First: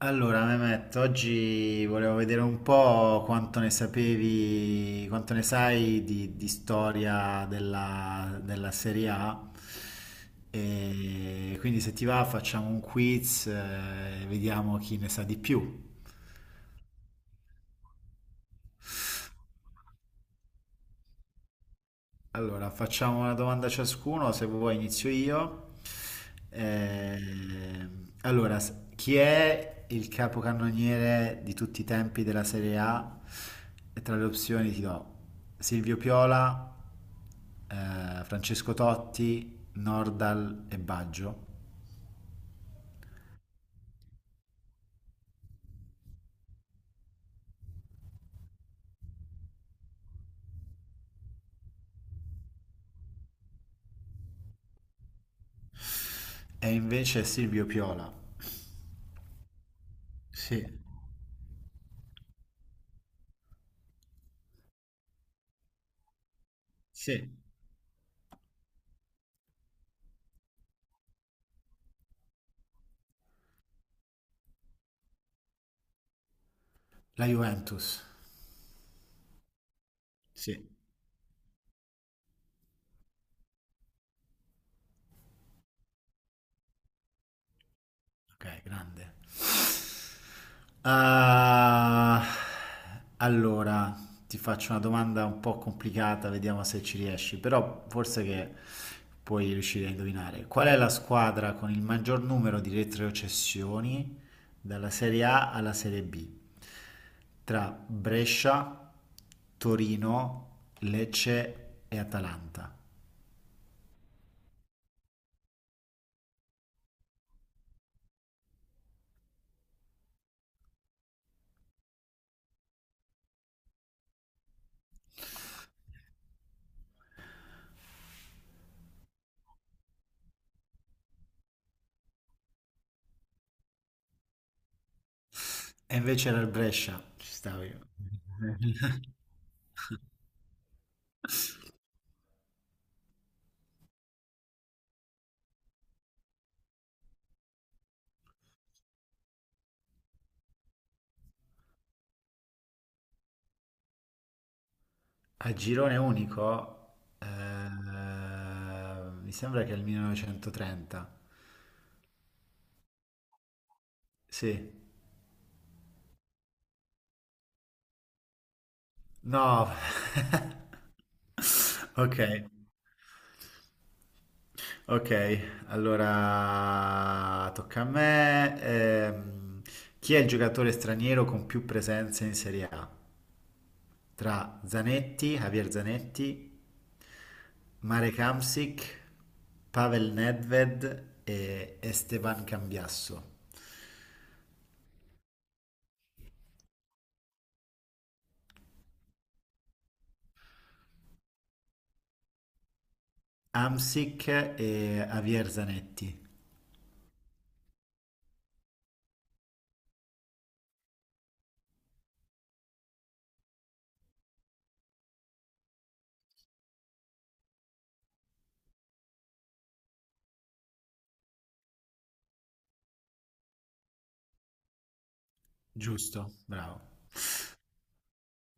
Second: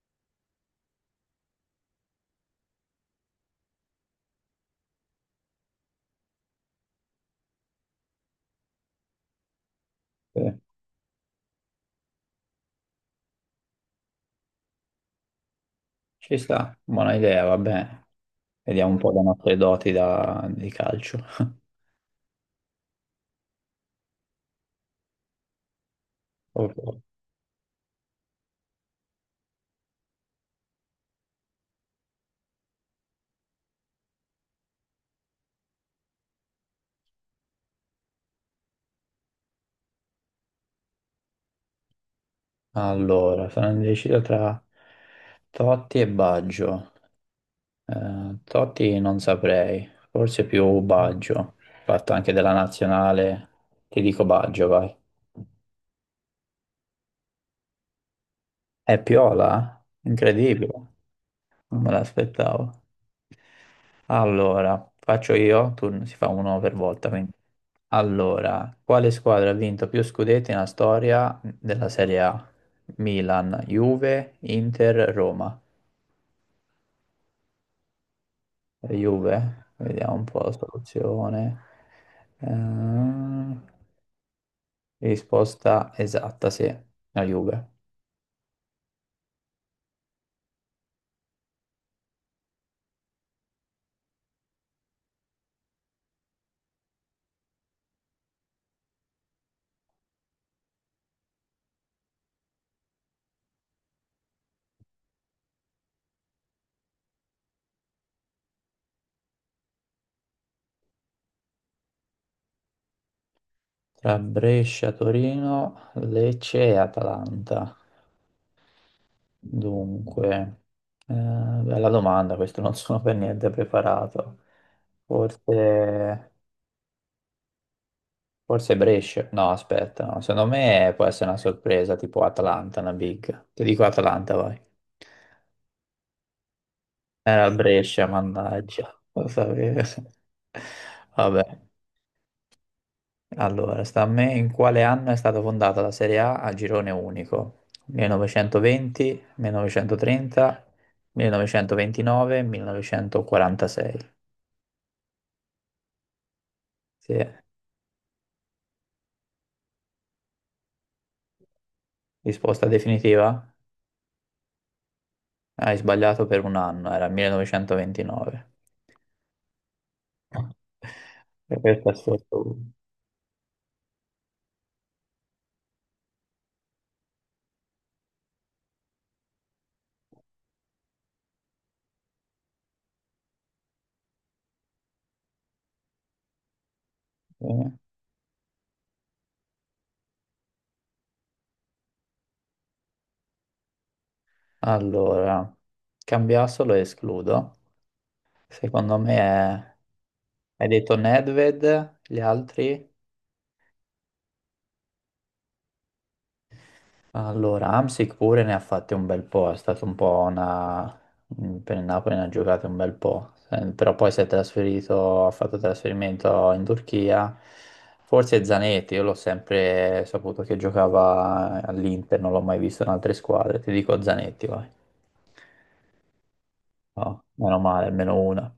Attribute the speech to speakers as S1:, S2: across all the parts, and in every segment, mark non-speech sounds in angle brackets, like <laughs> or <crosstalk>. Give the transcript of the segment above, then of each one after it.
S1: Allora, Mehmet, oggi volevo vedere un po' quanto ne sapevi, quanto ne sai di storia della Serie A.
S2: Sì.
S1: E quindi se ti va facciamo un quiz, e vediamo chi ne sa di più.
S2: Ci sta, buona idea, vabbè. Vediamo un po' le nostre doti di calcio. <laughs>
S1: Allora, facciamo una domanda ciascuno, se vuoi inizio io.
S2: Ok.
S1: Allora, chi è il capocannoniere di tutti i tempi della Serie A? E tra le opzioni ti do Silvio Piola, Francesco Totti, Nordal e Baggio.
S2: Allora, sono indeciso tra Totti e Baggio. Totti non saprei, forse più Baggio. Fatto anche della nazionale, ti dico Baggio, vai.
S1: E invece Silvio Piola.
S2: È Piola?
S1: Sì,
S2: Incredibile, non me l'aspettavo. Allora, faccio io, si fa uno per volta,
S1: sì.
S2: quindi. Allora, quale squadra ha vinto più scudetti nella storia della Serie A? Milan, Juve, Inter, Roma.
S1: La Juventus.
S2: Juve, vediamo un po' la
S1: Sì.
S2: soluzione. Ehm, risposta esatta, sì, la Juve.
S1: Ok, grande. Ah, allora, ti faccio una domanda un po' complicata, vediamo se ci riesci, però forse che puoi riuscire a indovinare. Qual è la squadra con il maggior numero di retrocessioni dalla Serie A alla Serie B? Tra Brescia, Torino, Lecce e Atalanta.
S2: Tra Brescia, Torino, Lecce e Atalanta. Dunque, bella domanda, questo non <laughs> sono per niente preparato. Forse, forse Brescia. No, aspetta, no. Secondo me può essere una sorpresa tipo Atalanta, una big. Ti dico Atalanta, vai.
S1: E invece era il Brescia, ci
S2: Era il
S1: stavo io.
S2: Brescia, mannaggia, lo
S1: <laughs>
S2: sapevo. <laughs> Vabbè, allora, sta a me, in quale anno è stata fondata la Serie A a girone unico? 1920, 1930, 1929, 1946.
S1: A girone unico,
S2: Sì,
S1: mi sembra che è il 1930.
S2: risposta definitiva?
S1: Sì.
S2: Hai sbagliato per un anno, era 1929.
S1: No, <laughs>
S2: <laughs> E questo è
S1: ok,
S2: sotto.
S1: ok, allora tocca a me. Chi è il giocatore straniero con più presenze in Serie A? Tra Zanetti, Javier Zanetti,
S2: eh.
S1: Marek Hamsik, Pavel Nedved e Esteban Cambiasso.
S2: Allora, cambiassolo e escludo. Secondo me è... Hai detto Nedved, gli altri?
S1: Hamsik e Javier Zanetti,
S2: Allora, Amsic pure ne ha fatte un bel po', è stato un po' una... Per il Napoli ne ha giocate un bel po', però poi si è trasferito, ha fatto trasferimento in Turchia, forse Zanetti, io l'ho sempre saputo che giocava all'Inter, non l'ho mai visto in altre squadre, ti dico Zanetti, vai.
S1: giusto, bravo.
S2: No, meno male, almeno una.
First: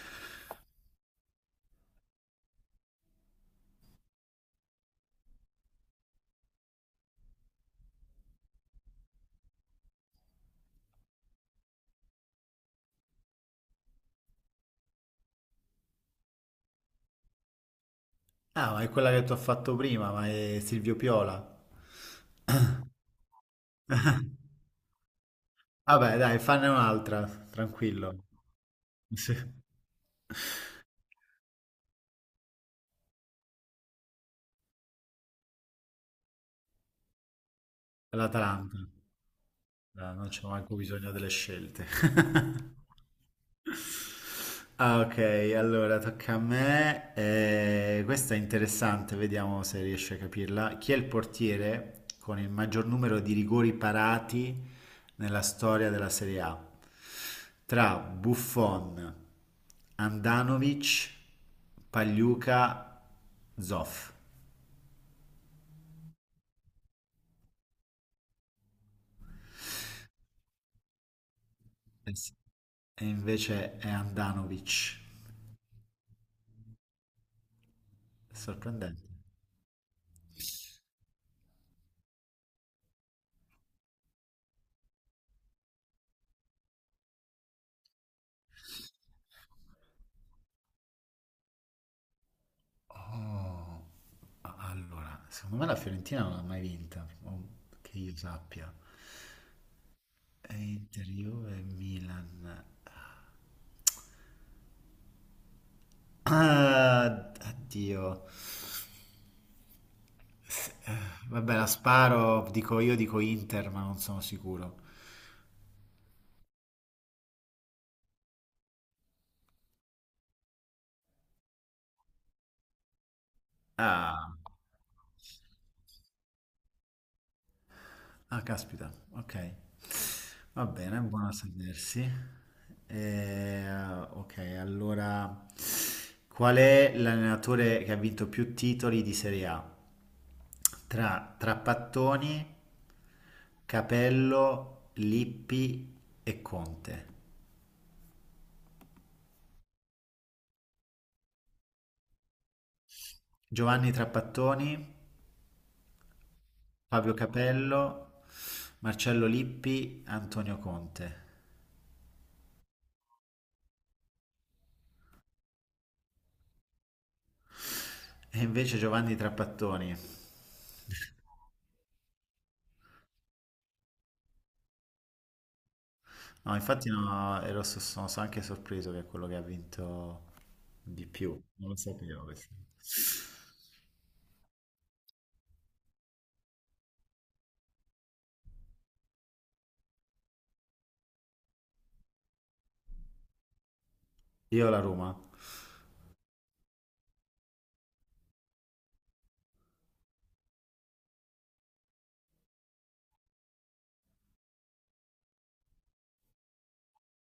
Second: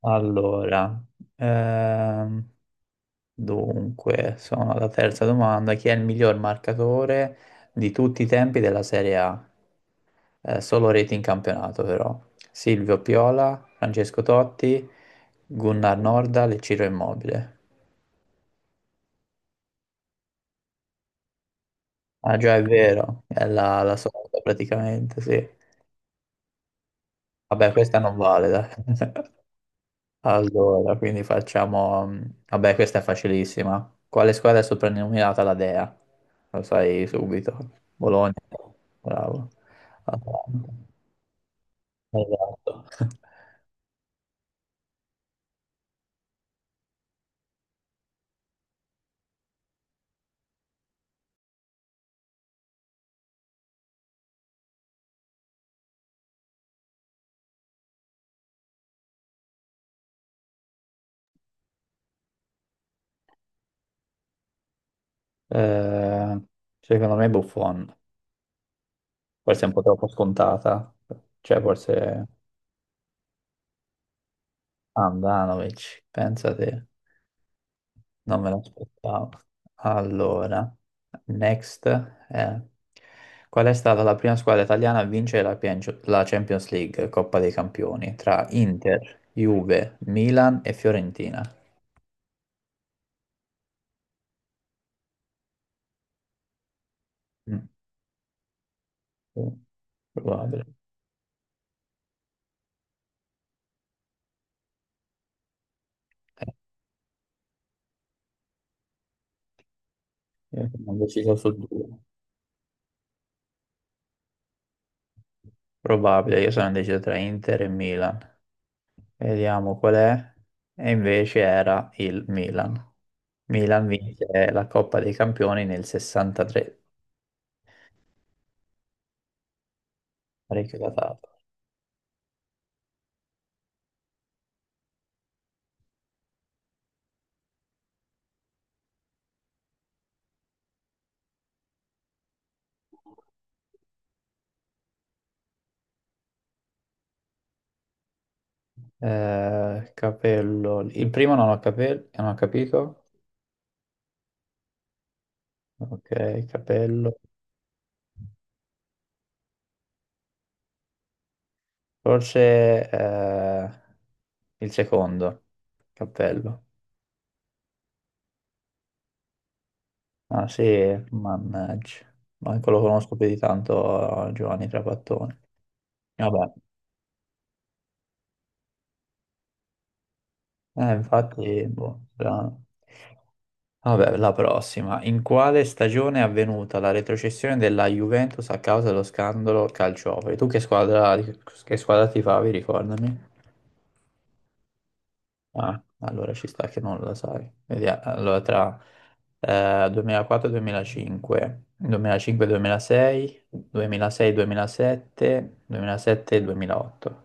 S2: Allora, ehm, dunque, sono alla terza domanda. Chi è il miglior marcatore di tutti i tempi della Serie A? Solo reti in campionato, però. Silvio Piola, Francesco Totti, Gunnar Norda e Ciro Immobile.
S1: Ah, ma è quella che ti ho fatto prima, ma è Silvio Piola.
S2: Ah, già è vero, è la solita praticamente, sì.
S1: Vabbè, dai, fanne un'altra,
S2: Vabbè, questa non
S1: tranquillo.
S2: vale, dai. <laughs>
S1: Sì.
S2: Allora, quindi facciamo... Vabbè, questa è facilissima. Quale squadra è soprannominata la Dea? Lo sai subito. Bologna.
S1: L'Atalanta.
S2: Bravo.
S1: Dai, non c'è
S2: Atalanta.
S1: manco bisogno delle scelte. <laughs>
S2: Esatto. <laughs>
S1: Ah, ok, allora tocca a me. Questa è interessante, vediamo se riesci a capirla. Chi è il portiere con il maggior numero di rigori parati nella storia della Serie A? Tra Buffon, Andanovic, Pagliuca, Zoff.
S2: Eh, secondo me Buffon. Forse è un po' troppo scontata. Cioè, forse
S1: E invece è Andanovic.
S2: Andanovic, pensa te.
S1: È
S2: Non me
S1: sorprendente.
S2: l'aspettavo. Allora, next è... Qual è stata la prima squadra italiana a vincere la la Champions League, Coppa dei Campioni, tra Inter, Juve, Milan e Fiorentina?
S1: Oh, allora, secondo me la Fiorentina non l'ha mai vinta, o
S2: Mm,
S1: che io sappia.
S2: sì,
S1: E
S2: probabile.
S1: Inter, Juve, Milan.
S2: Eh,
S1: Ah, addio.
S2: Io
S1: S- eh,
S2: sono deciso su
S1: Vabbè, la
S2: due.
S1: sparo, dico io, dico Inter, ma non sono sicuro.
S2: Probabile, io sono indeciso tra Inter e Milan. Vediamo qual è. E invece era il Milan. Milan
S1: Ah.
S2: vince la Coppa dei Campioni nel 63,
S1: Ah, caspita, ok. Va
S2: parecchio
S1: bene,
S2: datato.
S1: buono a sapersi. Eh, ok, allora, qual è l'allenatore che ha vinto più titoli di Serie A? Tra Trapattoni, Capello, Lippi e Conte.
S2: Capello. Il primo non ho, capelli, non ho capito.
S1: Giovanni Trapattoni,
S2: Ok,
S1: Fabio
S2: capello.
S1: Capello, Marcello Lippi, Antonio Conte.
S2: Forse, il secondo. Cappello.
S1: E invece Giovanni Trapattoni.
S2: Ah sì, mannaggia. Manco lo conosco più di tanto, Giovanni Trapattoni. Vabbè,
S1: No, infatti no, ero, sono anche sorpreso che è quello che ha vinto di più.
S2: infatti,
S1: Non lo
S2: boh,
S1: sapevo questo.
S2: strano. Vabbè, la prossima. In quale stagione è avvenuta la retrocessione della Juventus a causa dello scandalo calciofero? Tu che squadra tifavi, ricordami?
S1: Io la Roma.
S2: Ah, allora ci sta che non la sai. Vediamo. Allora, tra 2004 e 2005, 2005 2006, 2006 2007, 2007 e 2008.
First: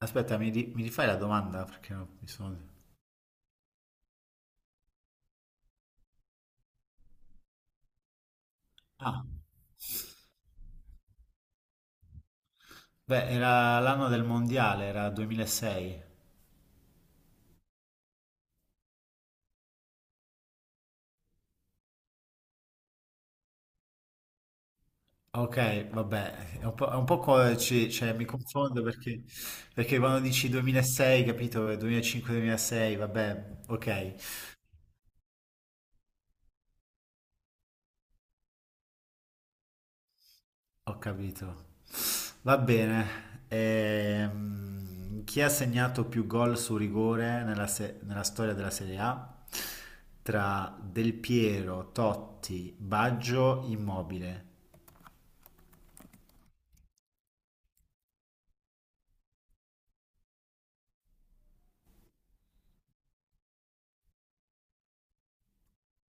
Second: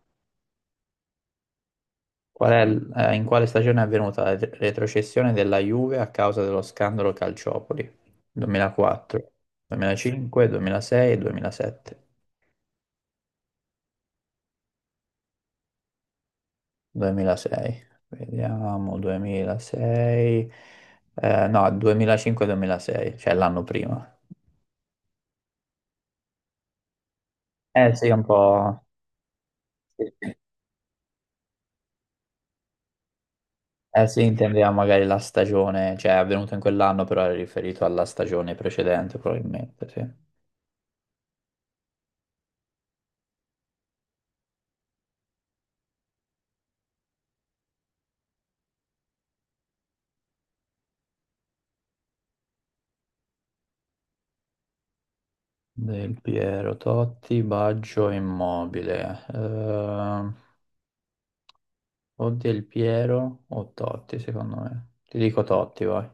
S1: Aspetta, mi rifai la domanda? Perché no, mi
S2: Qual
S1: sono.
S2: è, in quale stagione è avvenuta la retrocessione della Juve a causa dello scandalo Calciopoli?
S1: Ah,
S2: 2004, 2005, 2006 e 2007.
S1: beh, era l'anno del mondiale, era 2006.
S2: 2006, vediamo, 2006, no, 2005-2006, cioè l'anno prima.
S1: Ok, vabbè, è un po'
S2: Eh sì,
S1: cioè,
S2: un
S1: mi confondo
S2: po'.
S1: perché quando dici 2006, capito, 2005-2006, vabbè,
S2: Eh
S1: ok.
S2: sì, intendeva magari la stagione, cioè è avvenuto in quell'anno, però era riferito alla stagione precedente, probabilmente, sì.
S1: Ho capito. Va bene. Chi ha segnato più gol su rigore nella, se- nella storia della Serie A? Tra Del Piero, Totti, Baggio, Immobile.
S2: Del Piero, Totti, Baggio, Immobile. O Del Piero o Totti, secondo me. Ti dico Totti, vai.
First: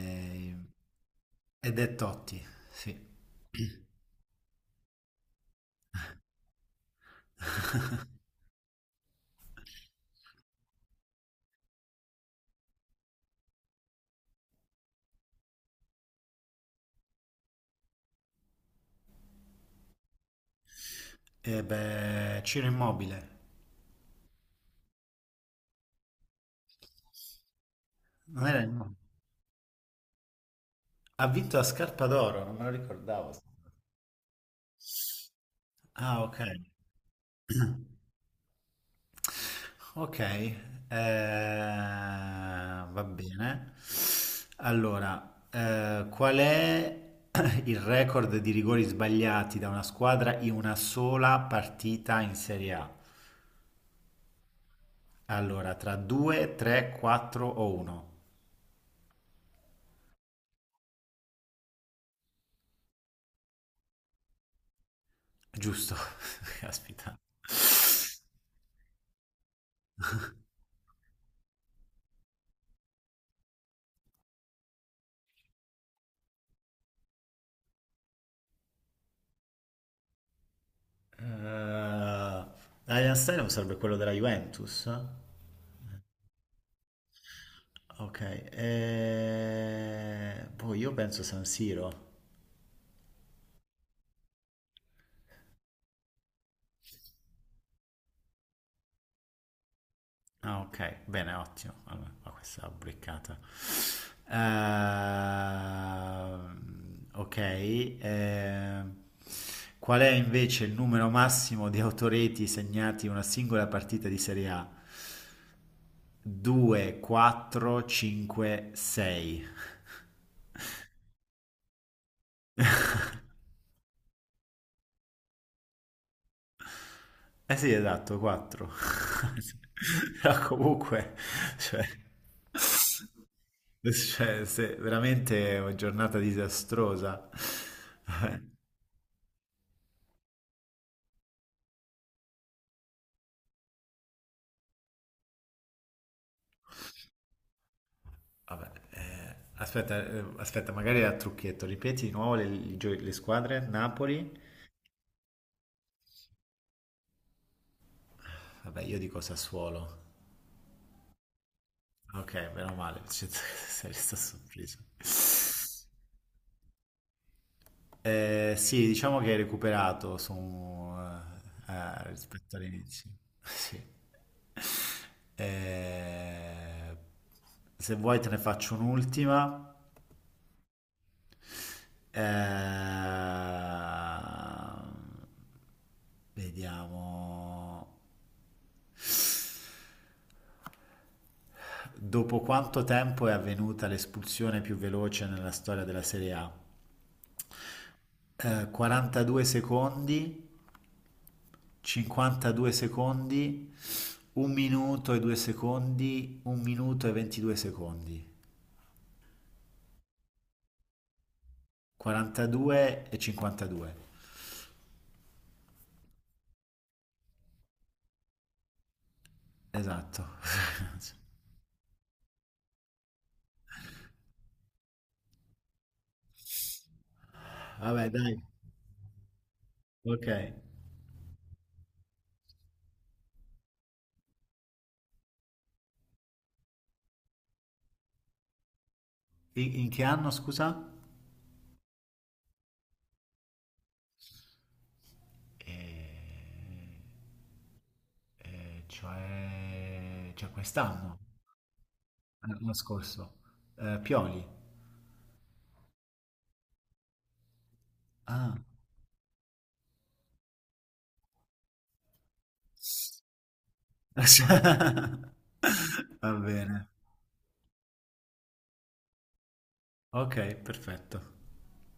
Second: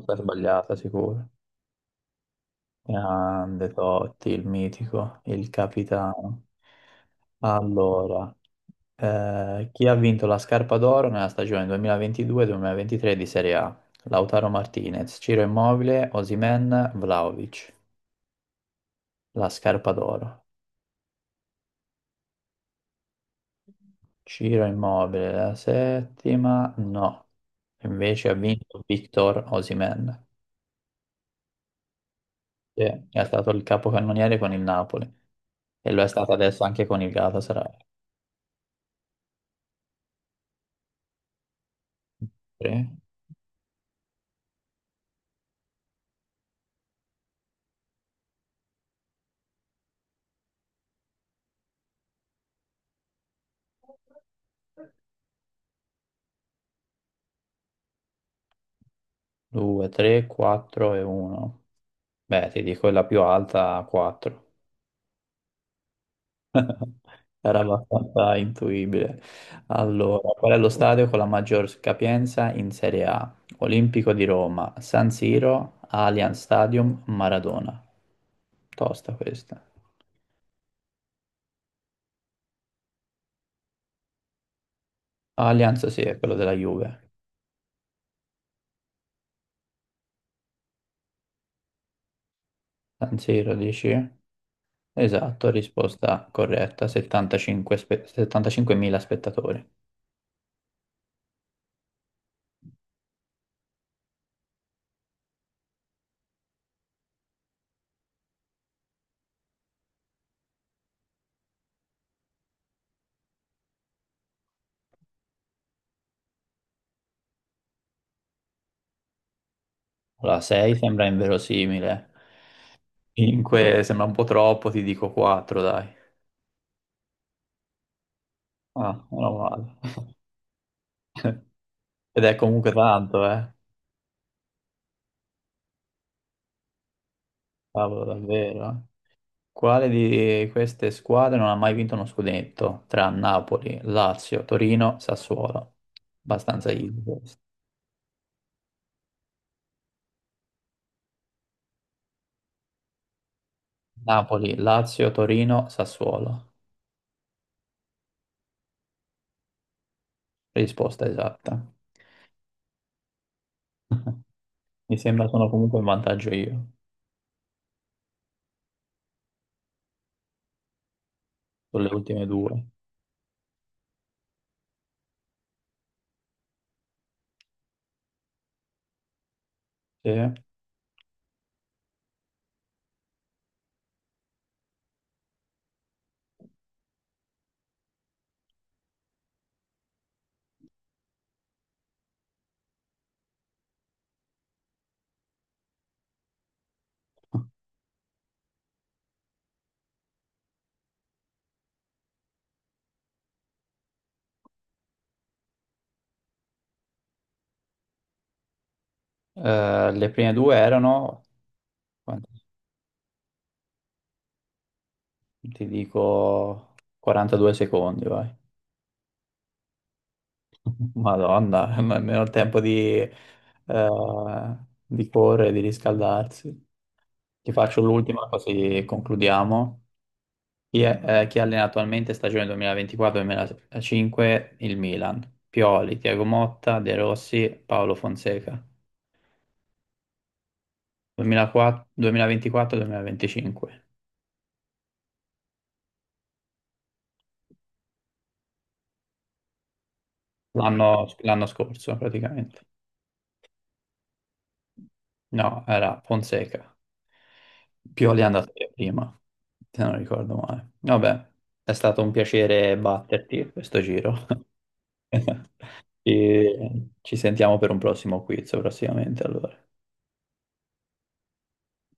S2: Sta sbagliata, sicuro.
S1: ed è Totti, sì.
S2: Grande Totti, il mitico, il capitano. Allora. Chi ha vinto la scarpa d'oro nella stagione 2022-2023 di Serie A? Lautaro Martinez, Ciro Immobile, Osimhen, Vlahovic. La scarpa d'oro.
S1: E beh, Ciro Immobile.
S2: Ciro Immobile, la settima, no. Invece ha
S1: Non era
S2: vinto
S1: Immobile.
S2: Victor Osimhen,
S1: Ha vinto a scarpa d'oro, non me lo
S2: che è
S1: ricordavo.
S2: stato il capocannoniere con il Napoli e lo è
S1: Ah,
S2: stato
S1: ok.
S2: adesso anche con il Galatasaray.
S1: Ok,
S2: 3,
S1: va bene. Allora, qual è <clears throat> il record di rigori sbagliati da una squadra in una sola partita in Serie A? Allora, tra 2, 3, 4 o 1?
S2: 2, 3, 4 e 1. Beh, ti dico è la più alta, 4.
S1: Giusto, <laughs> caspita.
S2: Era abbastanza intuibile. Allora, qual è lo stadio con la maggior capienza in Serie A? Olimpico di Roma, San Siro, Allianz Stadium, Maradona. Tosta questa.
S1: Eh, Allianz Stadium sarebbe quello della Juventus?
S2: Allianz sì, è quello della Juve.
S1: Ok, boh, io penso San Siro.
S2: San Siro dici? Esatto, risposta corretta, 75 75.000 spettatori.
S1: Ah, ok, bene, ottimo. Allora, qua questa l'ho beccata. Ok, ehm, qual è invece il numero massimo di autoreti segnati in una singola partita di Serie A? 2, 4, 5, 6.
S2: Allora, 6 sembra inverosimile, 5 sembra un po' troppo, ti dico 4, dai.
S1: Eh sì, esatto, 4.
S2: Ah, meno
S1: <laughs>
S2: male.
S1: Però comunque,
S2: <laughs>
S1: cioè,
S2: Ed è comunque tanto, eh.
S1: cioè, veramente è una giornata disastrosa.
S2: Cavolo,
S1: <laughs>
S2: davvero. Quale di queste squadre non ha mai vinto uno scudetto? Tra Napoli, Lazio, Torino, Sassuolo. Abbastanza easy questo.
S1: Vabbè, aspetta, magari era trucchetto. Ripeti di nuovo le squadre. Napoli.
S2: Napoli, Lazio, Torino, Sassuolo.
S1: Vabbè, io dico Sassuolo.
S2: Risposta esatta.
S1: Ok, meno male, <laughs> cioè, sei rimasto
S2: <laughs>
S1: sorpreso.
S2: Mi sembra sono comunque in vantaggio io,
S1: Eh sì, diciamo che hai recuperato su,
S2: sulle ultime
S1: rispetto
S2: due.
S1: all'inizio. <laughs> Sì. Eh, se vuoi te ne faccio un'ultima.
S2: Sì.
S1: Eh, vediamo. Dopo quanto tempo è avvenuta l'espulsione più veloce nella storia della Serie A? 42 secondi, 52 secondi, 1 minuto e 2 secondi, 1 minuto e 22 secondi.
S2: Le prime due erano, quanti-
S1: 42 e 52.
S2: ti dico, 42 secondi, vai.
S1: Esatto.
S2: Madonna, <laughs> nemmeno il tempo di correre, di riscaldarsi. Ti
S1: <laughs>
S2: faccio
S1: Vabbè,
S2: l'ultima
S1: dai.
S2: così concludiamo.
S1: Ok.
S2: Chi allena attualmente stagione 2024-2025 il Milan? Pioli, Tiago Motta, De Rossi, Paolo Fonseca.
S1: In che anno, scusa?
S2: 2004 2024-2025,
S1: Eh, cioè
S2: l'anno
S1: quest'anno,
S2: l'anno scorso praticamente.
S1: l'anno scorso. Pioli.
S2: No, era Fonseca. Pioli è andato
S1: Ah.
S2: via prima, se non ricordo male. Vabbè, è stato un piacere batterti questo giro.
S1: <laughs>
S2: <laughs>
S1: Va bene.
S2: E ci sentiamo per un prossimo quiz prossimamente, allora.
S1: Ok, perfetto.